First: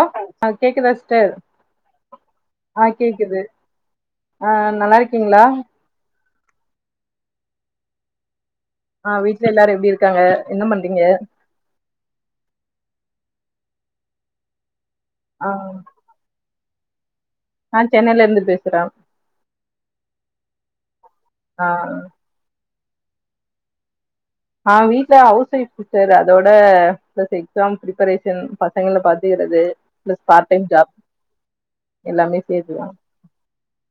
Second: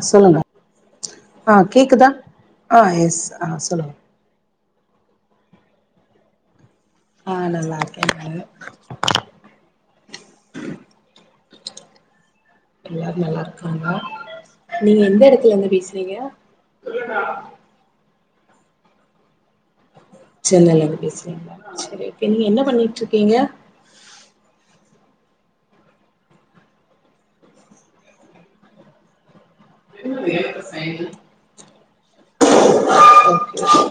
ஓ சொல்லுங்க அ கேக்குதா ஸ்டர் ஆ கேக்குதா ஆ எஸ் கேக்குது ஆ சொல்லுங்க ஆ நல்லாருக்கீங்களா ஆ நல்லாருக்கே நானு ஆ வீட்ல எல்லாரு எப்டி இருக்காங்க என்ன பண்றீங்க எல்லாரு நல்லா இருக்காங்கா நீங்க எந்த எடத்துல இருந்து பேசுறீங்க ஆ சென்னைல இருந்து பேசுற சென்னைலருந்து பேசுறீங்களா சரி நீங்க என்ன பண்ணிட்டு இருக்கீங்க ஆ வீட்ல ஹவுஸ் வொயிஃப் சிஸ்டர் அதோட பிளஸ் எக்ஸாம் பிரிப்பரேஷன் பசங்கள பாத்துக்கிற து ப்ளஸ் பார்ட் டைம் ஜாப் எல்லாமே சேத்துதா ஓகே ஓகே.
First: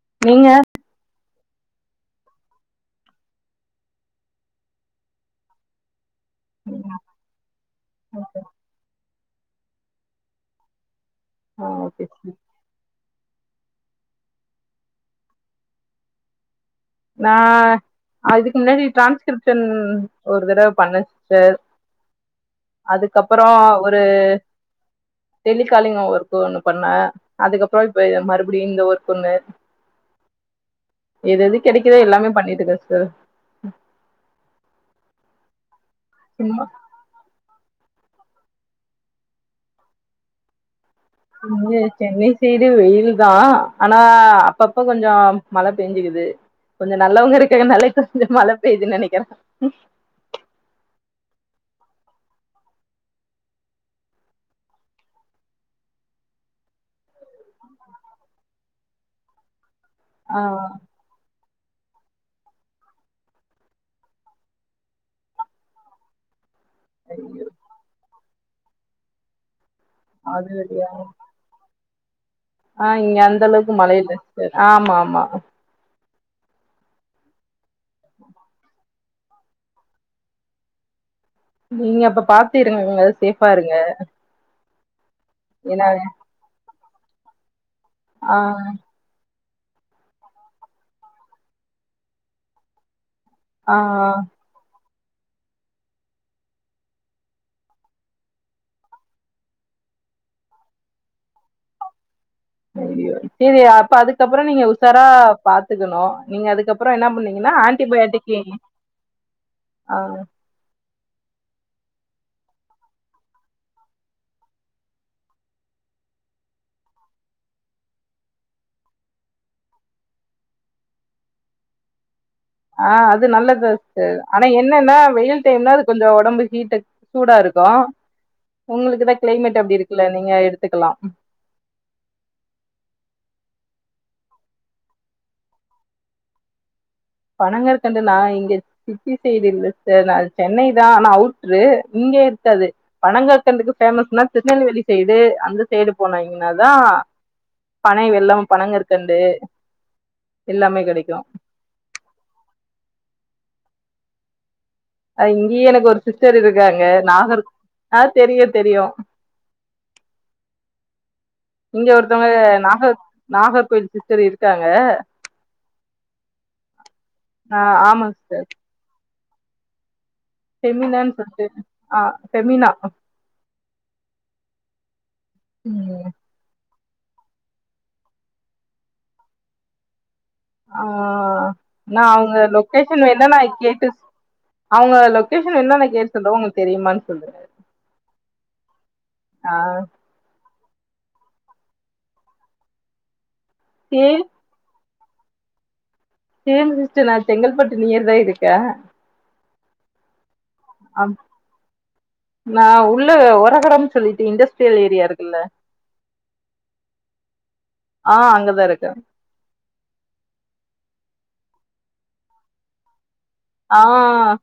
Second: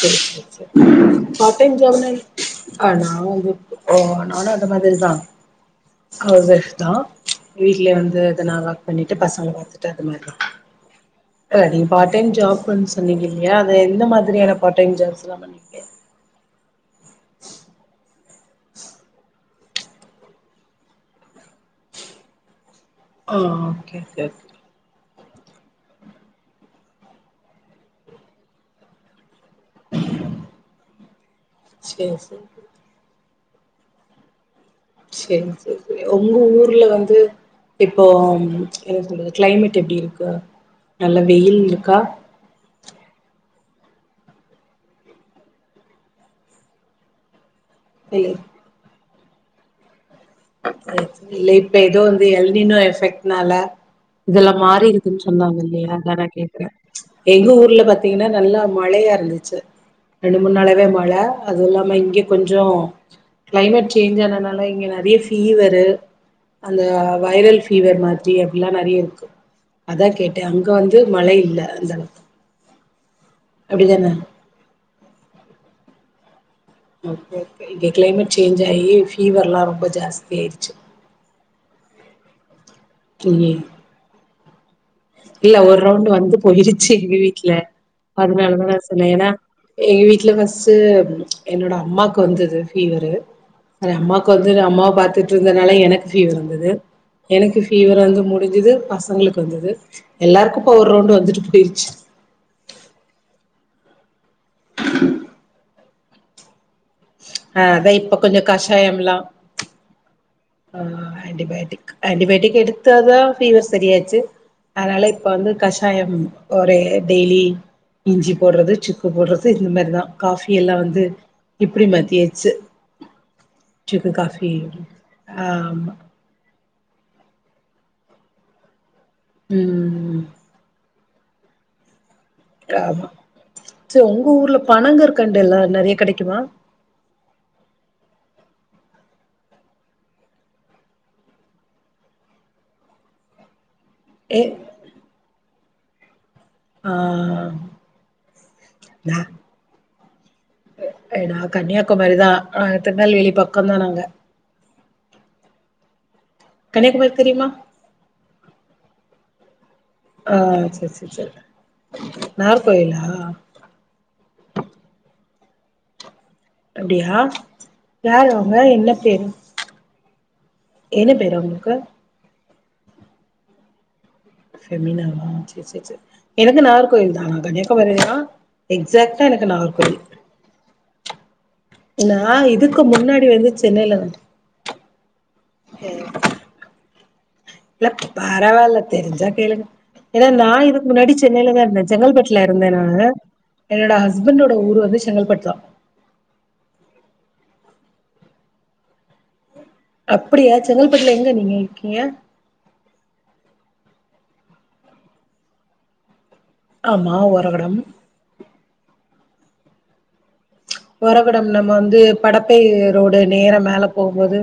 சரி சரி நீங்க சரி பார்ட் டைம் ஜாப் னா ஆ நா ஓ நானு அந்த மாதிரி தா அவிஷ் தா வீட்லயே வந்து அத நா ஒர்க் பண்ணி பசங்கள பாத்துட்டு அது மாரிதா அ ஆ நீங்க ஓகே பார்ட் டைம் ஜாப் னு சொன்னீங்க இல்லையா அது எந்த மாதிரியான பார்ட் டைம் ஜாப்ஸ் எல்லா பண்ணீங்க நா இதுக்கு முன்னாடி டிரான்ஸ்கிரிப்ஷன் ஒரு தடவ பண்ண சிஸ்டர் ஆ அதுக்கப்பற ஓகே ஒரு ஓகே ஓகே டெலிகாலிங்க ஒர்க்கு ஒண்ணு பண்ண அதுக்கப்பற இப்ப மறுபடியு இந்த ஒர்க் ஒண்ணு எது எது கெடைக்குதோ சேரி எல்லாமே சேரி பண்ணிட்டு இருக்க சிஸ்டர் ம் சேரி சேரி சேரி உங்க ஊர்ல வந்து இப்போ என்ன சொல்றது கிளைமேட் எப்டி இருக்கு நல்ல வெயில் இருக்கா இங்க வெயில்தா ஆனா அப்பப்ப கொஞ்ச மழ பேஞ்சுக்குது கொஞ்ச நல்லவங்க இருக் தே என்ன அழைக்க இந்த இல்ல மழ பெய்துன் நெனைக்கிற ம் [unintelligible] இல்ல இப்ப எதோ வந்து எல்னினோ எஃபெக்னால இதெல்லா மாறி இருக்குன்னு சொன்னாங்க இல்லையா அதா நா கேக்குற எங்க ஊர்ல பாத்தீங்கன்னா நல்லா மழை வியா இருந்துச்சு ரெண்டு ஆ மூண் நாளவே மழ அதுவுல்லாம இங்க கொஞ்சோ க்ளைமேட் சேஞ்ச்சானனால இங்க நெறிய ஃப் ஃபீவர்ரு அந்த ஐயோ வைரல் ஃபீவர் மாரி அப்டிலா நெறய இருக்கு அதா கேட்டே அது அங்க வந்து மழை இல்ல அந்தளவுக் அ இங்க அந்தளவுக்கு மழ இல்ல சிஸ்டர் ஆமா ஆமா ஓகே ஓகே இங்க க்ளைமேட் சேஞ்ச் ஆயி ஃபீவர்ல்லா ரொம்ப ஜாஸ்தி ஆய்டிச்சு நீங்க அப்ப பாத்து இருங்கங்க சேஃபா ம் இருங்க இல்ல ஒர் ஏன்னா ரவுண்டு வந்து போயிருச்சி எங்க வீட்ல ஆ அதனாலதா நா சொன்ன ஏனா எங்க வீட்ல பஸ்ஸு என்னோட அம்மாக்கு வந்தது ஃபீவரு ஆ அ எ அம்மாவ்க் வந்திந்த அம்மாவ பா தொட்டுருந்ததுனால எனக்கு ஃபீவர் வந்தது எனக்கு ஃபீவர் வந்து முடிஞ்சுது பசங்களுக்கு வந்தது எல்லாருக்கும் இப்போ ஒரு ரவுண்டு வந்துட்டு போயிருச்சு சேரி அப்ப அதுக்கப்புற நீங்க உஷாரா பாத்துக்கணு நீங்க அதுக்கப் அப்றோ என்னா பண்ணீங்கன்னா ஆ அதா இப்ப ஆன்டிபயாட்டிக் கொஞ்ச கஷாயம்லா அ ஆ ஆன்டிபயாட்டிக் ஆன்டிபயோட்டிக் எடுத்தாதா ஃபீவர் செரியாச்சு அதனால இப்ப வந்து கஷாயம் ஒரே டெய்லி இஞ்சி போடுறது சுக்கு போடுறது இந்த மாரிதா காஃபி எல்லா வந்து இப்படி மா ஆ அது நல்லது சிஸ்டர் ஆனா காஃபி என்னன்னா வெயில் டைம்ல அது ஆமா கொஞ்ச உடம்பு ஹீட் சூடா இருக்கு கோ உங்களுக்குதா க்ளைமேட் அப்டி இருக்குல்ல ம் நீங்க எடுத்துக்கலா ஆமா சரி உங்க ஊர்ல பணங்கற்கண்டு எல்லா நெறையா கடைக்குமா பணங்கற்கண்டு நா இங்க சிட்டி சைடு இல்ல ச நான் சென்னை தான் ஆனா அவுட்ரு இங்க இருக்காது பணங்கற்கண்டுக்கு பேமஸ்னா ஏ திருநெல்வேலி சைடு அந்த சைடு போனாங் என்ன தான் ஆ பனை வெல்லம் நா பணங்கற்கண்டு எல்லாமே கடைக்கு பக்கம் மாரிதான் நா திருநெல்வேலி பக்கம் தான் நாங்க அ இங்கேயு எனக்கு ஒரு சிஸ்டர் இருக்காங்க கன்னியாகுமரி நாகர் தெரியுமா ஆ தெரியு தெரியு ஆ செரி செரி செரி இங்க ஒருத்தவங்க நாகர் நாகர்கோவில் சிஸ்டர் இருக்காங்க அப்படியா ஆ ஆமா சிஸ்டர் யாரு அவுங்க என்ன பேரு என்ன பெமினான்னு பேரு சொல்டு அவங்களுக்கு ஆ பெமினா பெமினவா சேரி சேரி சேரி இது வந்து நார் கோயில் தான் கன்னியாகுமாரி தா எக்சாக்ட்டா எனக்கு நாகர் கோயில் ஆ நா அவங்க இதுக்கு லொகேஷன் முன்னாடி வேன்ணா நா வந்து கேட்டு சென்னையில தா அவங்க லொகேஷன் வெண்னா கேட்டு சொல்ற உங்களுக்கு தெரியுமான்னு சொல்லுங்க இல்ல பரவால்ல தெரிஞ்சா ஆ கேளுங்க ஏன்னா நா க்கு முன்னாடி சென்னையில தா இருந்தே செங்கல்பட்டுல இருந்தே நானு என்னோட சேரி ஹஸ்பண்டோட ஊர் வந்து செங்கல்பட்தா சேரி சிஸ்டர் நான் செங்கல்பட்டு நியர் தான் இருக்கே அப் அம் ஆ நா உள்ள ஒரகடம் சொல்லிட்டு இண்டஸ்ட்ரியல் ஏரியா இருக்குல்ல மா ஒரகடம் ஆ அங்கதா இருக்க ஒரகடம் நம்ம வந்து படப்பை ரோடு நேரா ஆ மேல போம்போது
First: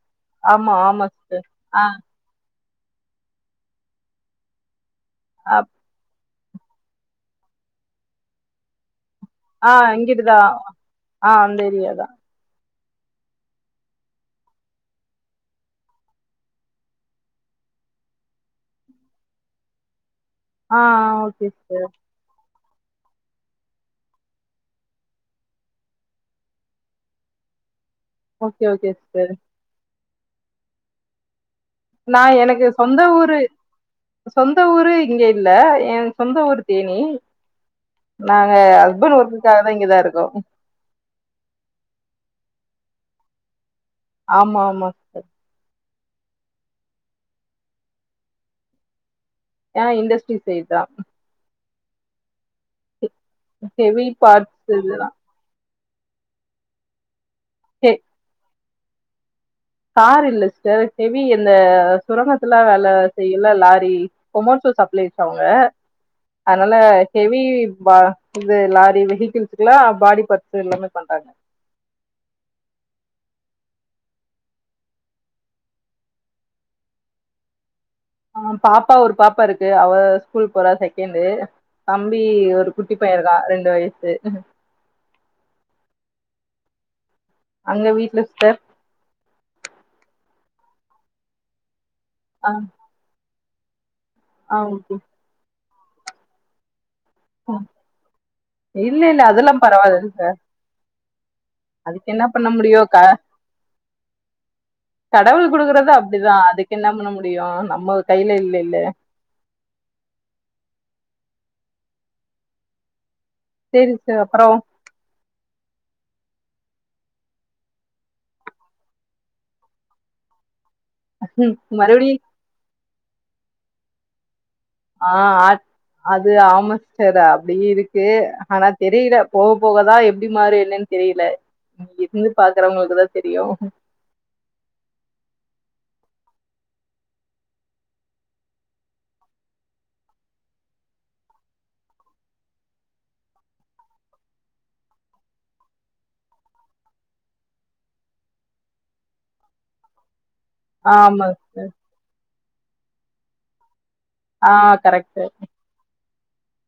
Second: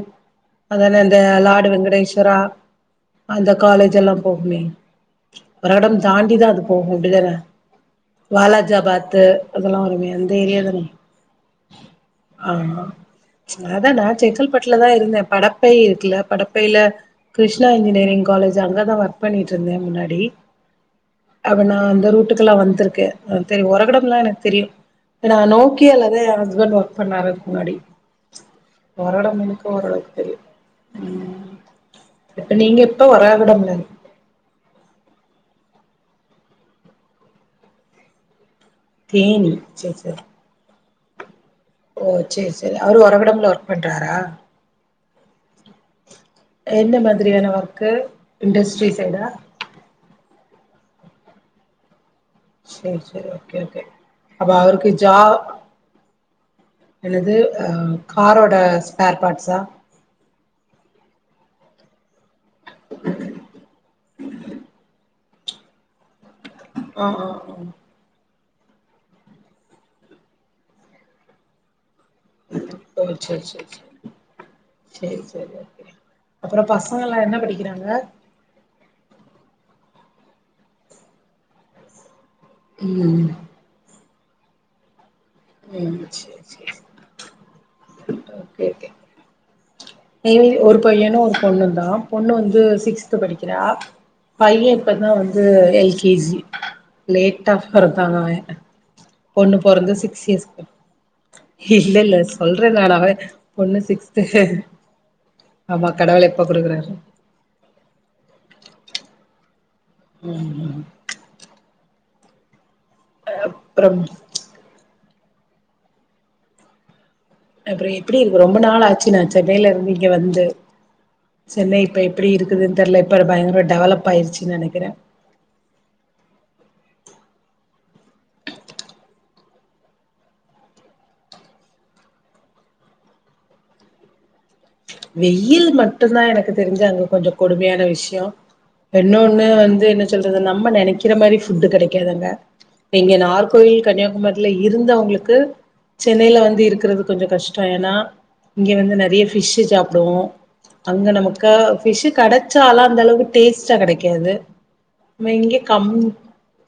ஆமா அதான ஆமா இந்த சிஸ்டர் லாடு ஆ வெங்கடேஸ்வரா அந்த காலேஜ் எல்லா போகுமே அப் ஒரகடம் தாண்டிதா போகு அப்டிதான வாலாஜாபாத் ஆ அதெல்லா வருமே அந்த இங்கிட்டுதா ஏரியா தான ஆ அந்த ஏரியாதா ஆமா அதா நா செங்கல்பட்டுல தா இருந்த படப்பை இருக்குல படப்பையில கிருஷ்ணா இன்ஜினியரிங் காலேஜ் அங்க தா ஒர்க் பண்ணிட்டு இருந்தே முன்னாடி ஆ ஓகே அப்ப நா சிஸ்டர் அந்த ரூட்டுக்குெல்லாம் வந் தருக்கே தெரி ஒறகடம் எல்லாம் எனக்கு தெரியும் நா நோக் குக்கியல்லதா எ ஹஸ்பண்ட் ஒர்க் பண்ணாரு முன்னாடி ஓகே ஓகே சிஸ்டர் உரடம் முளுக்க ஓரலவுக் நா இப்ப எனக்கு நீங்க சொந்த இப்ப ஊரு வராகடம்ல சொந்த ஊரு இங்க இல்ல என் சொந்த ஊர் தேனி நா ங்க ஹஸ்பண்ட் தேனி ஒர்குக்காக தா சேரி இங்கதா சேரி இருக்கோ ஓ செரி செரி அவரு ஒரகடம்ல ஒர்க் பண்றாரா ஆமா ஆமா என்ன மாதிரியான ஒர்க்கு இண்டஸ்ட்ரி சைடா அ இண்டஸ்ட்ரி சைட் தா சரி சரி ஓகே ஓகே ஹெவி அப்ப பார்ட்ஸ் அவருக்கு இதுதான். ஜா எனது ஹெ காரோட ஸ்பேர் பார்ட்ஸா கார் இல்ல சிஸ்டர் ஹெவி எந்த சுரங்கத்துல வேல செய்ல லாரி பொமோசோ சப்ளைஸ் அவுங்க அனால ஆ ஆ ஆ ஹெவி பா இது லாரி வெஹிகிள்ஸூக்லா பாடி பார்ட்ஸ் எல்லாமே பண்றாங்க ஓ செர் செர் செ செரி செரி ஓகே அப்றோ பசங்கல்லா என்ன படிக்கிறாங்க ஆ பாப்பா ஒரு பாப்பாருக்கு அவ ஸ்கூல் போறா செகண்டு தம் பி ஒரு குட்டி ம் பையருக்கா ரெண்டு வயசு ம் செர் செ அங்க வீட்ல ஸ்டர் எனக் ஒரு பையனூ ஒரு பொண்ணுந்தா பொண்ணு ஆ வந்து சிக்ஸ்த்து படிக்கிறா ஆ பைய ஓகே. இப்பதா வந்து எல் கே ஜி லேட்டா பொறந்தாவவ இல்ல இல்ல பொண்ணு அதெல்லாம் பொறந்து பரவாயில்ல சிக்ஸ் சிஸ்டர். இயர்ஸ்க்கப் அதுக்கு இல்லல்ல என்ன பண்ண சொல்றே முடியும்? க நானாவே பொண்ணு சிக்ஸ்த்து கடவுள் குடுக்றது அப்டிதா அதுக்கு என்ன பண்ண முடியூ நம்ம கையில இல்லில்ல ம் ம் செரி அப்புறம் ஸ்டர் அப்புறோ அப்றோ எப்டிருக்கு ரொம்ப நாளாச்சு நா சென்னையிலர்ந்து இங்க வந்து சென்னை இப்ப மறுபடி எப்டி இருக்குதுன் தெர்ல இப்ப பயங்கர டெவலப்பாயிருச் ஆ அத் அது ஆமா ஸ் ஸ்டர் அப்டீ இருக்கு ஆனா தெரில போக போகதா எப்டி மாறு என்னன் தெரில இங்க இருந்து பாக்குறவங்களுக்குதா தெரியூ வெயில் மட்டுந்தா எனக்கு தெரிஞ்சு அங்க கொஞ்சோ கொடுமையான விஷ்யோ இன்னொன்னு வந்து என்ன சொல்றது நம்ம நெனைக்கிற மாரி ஃபுட்டு கெடைக்காது அங்க இங்க நார்கோயில் கன்னியாகுமரில இருந்தவங்குளுக்கு சென்னையில வந்து இருக்கிறது கொஞ்சோ கஷ்டோ ஏனா இங்க வந்து நறைய ஃபிஷ்ஷிர் கு அப்றோ அங்க ஆமா நமக்க ஃபிஷ்ஷு கெடைச்சாலு அந்தளவுக்கு டேஸ்டா கெடைக் க்கேது ஆஹ் கரெக்ட் நம்ம இங்க கம்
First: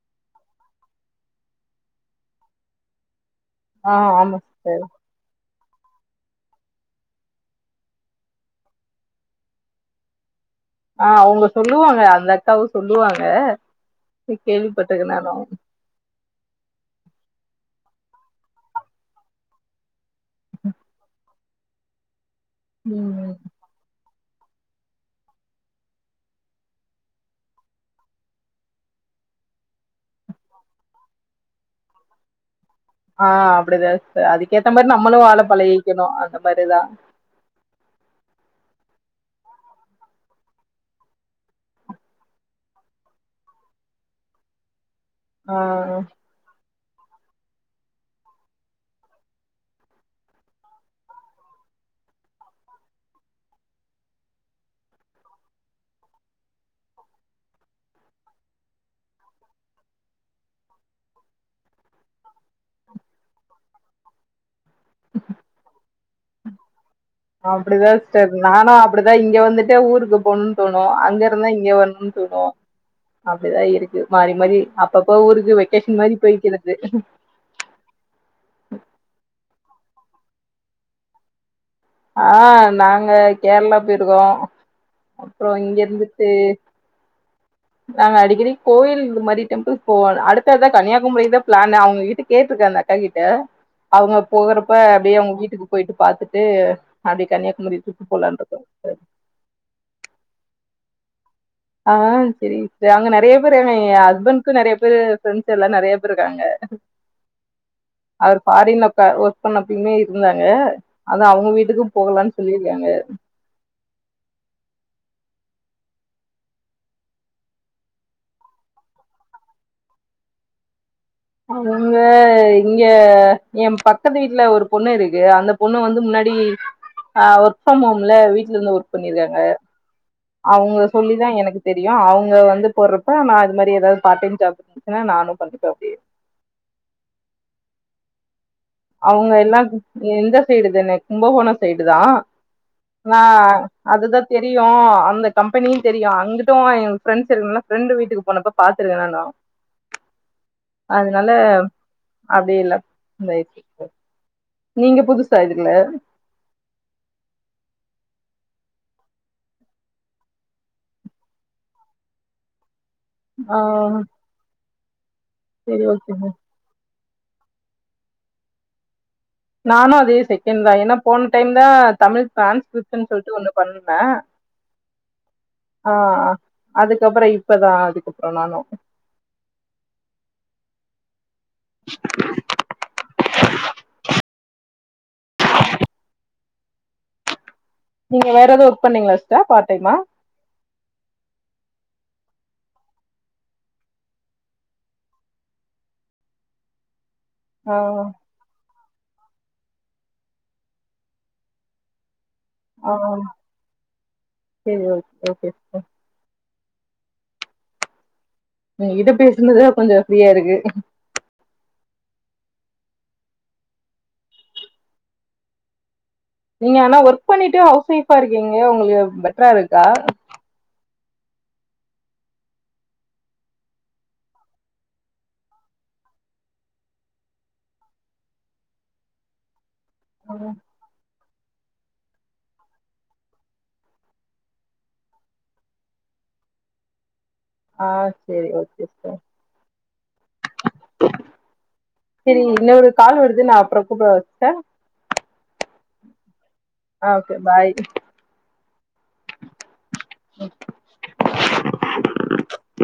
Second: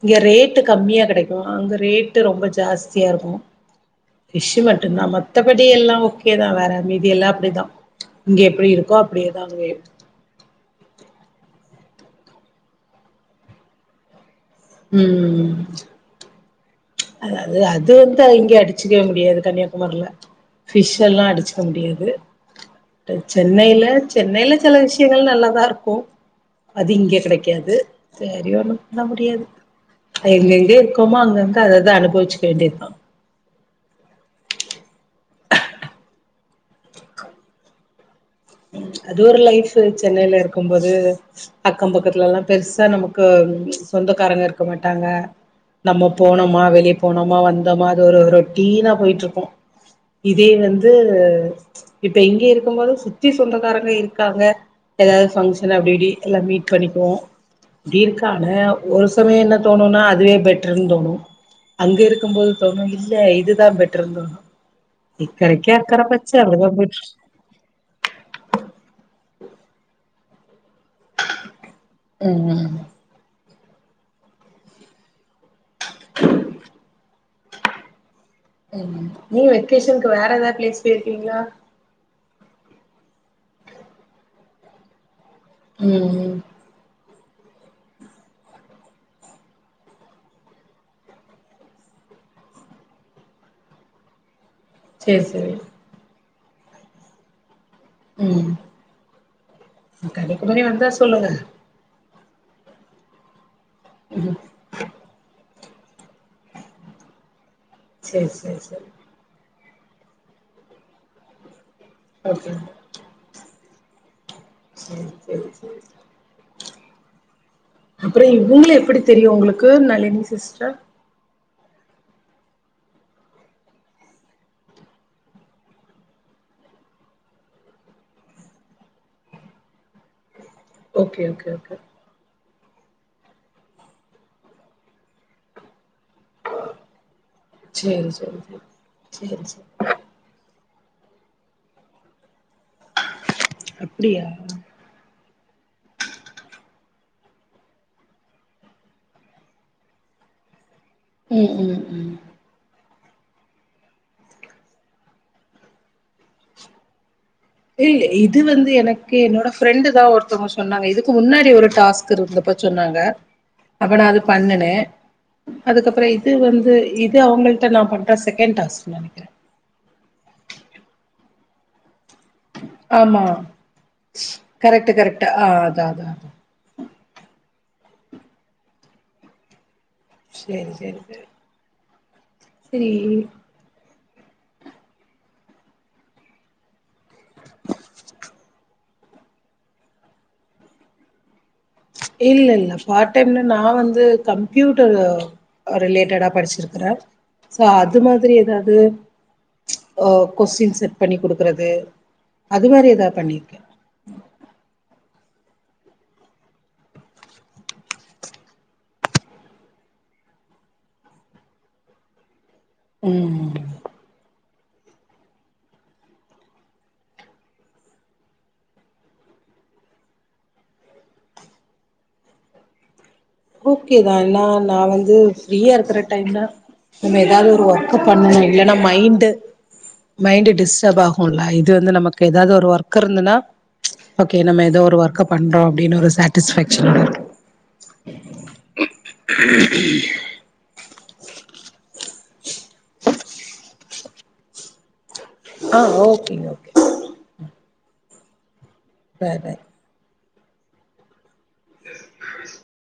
இங்க ரேட்டு கம்மியா கெடைக்கூ அங்க ரேட்டு ரொம்ப ஜாஸ்தியார்க்கூ ஆஹ் ஆமா ஃபிஷ்ஷு சிஸ்டர் மட்டுந்தா மத்தபடி எல்லா ஓகேதா வேற மீதி எல்லா அப்டிதா இங்க எப்டிருக்கோ அப்டியேதா அங்கயு ஆ அவுங்க சொல்லுவாங்க அந்தக்காவூ சொல்லுவாங்க எ கேள்விப்பட்டுக்கே நானூ ம் அதாது அது வந்து இங்கே அடிச்சுக்வே முடியாது கன்னியாகுமரில ஃபிஷ் எல்லா அடிச்சு க முடியாது உம் சென்னைல சென்னைல செல விஷய்ங்கள் நல்லாதார்க்கூ அது இங்க கெடைக்காது செரி ஒன்னும் பண்ண முடியாது எங்கெங்க இர்க்கோமோ அங்கங்க அதத அனுபவிச்சிக்க வேண்டியதா ஆ அப்டிதா ஸ்டர் அதுக்கேத்த மாரி நம்மளு வாழ பழகிக்கிணு அந்த மாரிதா [unintelligible] அது ஒரு லைஃப் சென்னைலருக்கும் போது அக்கம் பக்கத்துலலா பெருசா நமக்கு சொந்தக்காரங்க இருக்க மாட்டாங்க ஆஹ் நம்ம போனோமா வெளிய போனோமா வந்தோமா அது ஒரு ரொட்டீனா போயிட்ருப்போ இதே வந்து இப்ப இங்க இருக்கும்போது சுத் த்தி சொந்தக்காரங்க இருக்காங்க எதாவு ஃபங்க்ஷன் அப்டிப்டி எல்லா மீட் பண்ணிக்குவோ இப்டி இருக்கான ஒரு சமய என்ன தோணுனா அதுவே பெட்டர்ன் தோணூ அங்கருக்கும் போது தோணூ இல்ல இதுதான் பெட்டர்ன் தோணூ போயிட்ருக்கு அப்பிடிதா ஸ்டர் நானு அப்பிடிதா இங்க வந்துட் டா ஊருக்கு போணூன் தோணு அங்கருந்தா இங்க வர்ணூன் தோணு ம் ப்டிதா இருக்கு மாறி மாறி அப்பப்ப ஊருக் கு வெக்கேஷன் மாரி போயக்கிறது கேஷன்கு வேறெதா ப்ளேஸ் போயிருக்கீங்ளா ஆ நாங்க கேர்ளா போயிருக்கோ அப்றோ இங்க ம் இருந்துட்டு ம் நாங்க அடிக்கடி கோவில் இந்த மாரி டெம்பிள்ஸ் போவோ அடுத்ததா கன்னியாகுமரிக்கு தா பிளானு அவ்ங்க கிட்ட கேட்ருக் கு அந்த அக்கா கிட்ட அவ்ங்க போகறப் ப்ப அப்டியே சேரி அவ்ங்க சேரி வீட்டுக்கு போயிட்டு பாத்துட்டு அப்டியே கன்னியாகுமரி ட்ரிப் போலான்னு ம் இருக்கோ ம் கன்னியாகுமரி வந்தா சொல்லுங்க ஆ செரி ஏ அங்க நெறைய பேரு என்ன எ ம் ஹஸ்பண்ட்க்கு நெறைய பேரு ஃப்ரெண் ஸெல்லா நெறைய பேரு இருக்காங்க சேரி அவரு சேரி சேரி ஃபாரின்லப்ப ஓ பண்ணப்பயுமே இருந்தாங்க அதா அவ்ங்க வீட்டுக்கு போகலானு ஓகே சொல்லிருக்காங்க சேரி சேரி சேரி அப்றோ இவுங்கள எப்டி தெரியு ஒங்களுக்கு நளினி சிஸ்ட்ர அவுங்க இங்கெ எம் பக்கத்து வீட்ல ஒரு பொண்ணு இருக்கு அந்த பொண்ணு வந்து முன்னா டி ஆ ஒர்க் பண்ணுவோம்ல வீட்ல இருந்து ஒர்க் பண்ணிருக்காங்க அவ்ங்க சொல்லி ஓகே தா ஓகே எனக்கு ஓகே தெரியு அவ்ங்க வந்து போட்றப்ப நா இது மாரி எதாவ்து பார் டைம் ஜாப்பு இருந்துச்சுா நானு பண்ணிப்பாப்பே சேரி சேரி சேரி அவ்ங்க சேரி எல்லா சேரி ம் இந்த சைடு தானே கும்பகோண சைடு தா வா ஆ அதுதா அப்படியா தெரியு அந்த கம்பெனியு தெரியு அங்குட்டு எ ப்ஃரெண்ட்ஸ் இருக்கனால ஃப்ரெண்டு வீட்டுக்கு போனப்ப பாத்துருக்கே நானு அதுனால ம் ம் ம் அப்டி இல்ல இந்த நீங்க புதுசா இதுல இல் இது வந்து எனக்கு என்னோட ஃப்ரெண்டு் தா ஒருத்தவ்ங்க சொன்னாங்க இதுக்கு முன்னாடி ஒரு டாஸ்க் இருந்தப்ப சொன்னாங் க ஆ அப்ப நா அது பண்ணுனே சரி அதுக்கப்ற ஓகேங்க. இது வந்து இத் து அவ்ங்கள்ட நா பண்ற செகண்ட் டாஸ்க்னு நெனைக்கிறே நானு அதே செகண்ட் தா ஏனா போன டைம் தா தமிழ் டிரான்ஸ்கிரிப்ஷன்னு ஆமா சொல்ட்டு ஒன்னு பண்ணுனே கரெக்ட் கரெக்ட் அதா ஆ அதா ஆ அதா அதுக்கப்பற இப் இப்பதா அதுக்கப்ற நானு சேரி சேரி சேரி செரி [unintelligible] நீங்க வேற எது ஒர்க் பண்ணீங்ளா சிஸ்டர் பார் டைமா இல்ல இல்ல பார்ட் டைம்ல நா வந்து கம்ப்யூட்டரு ஆ ரிலேட்டடா படிச்சிருக்குறே சோ ஆ அது மாதிரி எதாவ்து ஓ கொஸ்டின் செட் பண்ணி குடுக்கிறது அது மாரி ஆ எதா பண்ணிருக்கே சரி ஓகே சிஸ்டர் உங்க கிட்ட பேசுனதுல கொஞ்ச ஃப்ரீயா இருக்கு ம் நீங்க ஆனா ஒர்க் பண்ணிட்டே ஹவுஸ் ஒய்ஃபா இருக்கீங்க ஒங்களுக்கு பெட்ரா இருக்கா ஓகேதா எல்லா நா வந்து ஃப்ரீயா இருக்குற டைம் தா நம்ம எதாவ்து ஒரு ஒர்க்கு பண்ணனு இல்லனா மைண்டு மைண்டு டிஸ்டர்ப் ஆகுல இத் இது வந்து நமக்கு எதாவ்து ஒரு ஒர்க்கர் இருந்துனா ஓகே நம்ம எதோ ஒரு ஒர்க்க பண்றோ அப்டின்னு ஒரு சாட்டிஸ்ஃபேக்ஷன் இருக்கு ஆ சேரி ஓகே சிஸ்டர் சேரி உன்னொரு கால் வருது நா அப்ற கூப்டவா சிஸ்டர் ஆ ஓகேங்க ஓகே ஆ ஓகே பாய் பாய் பாய்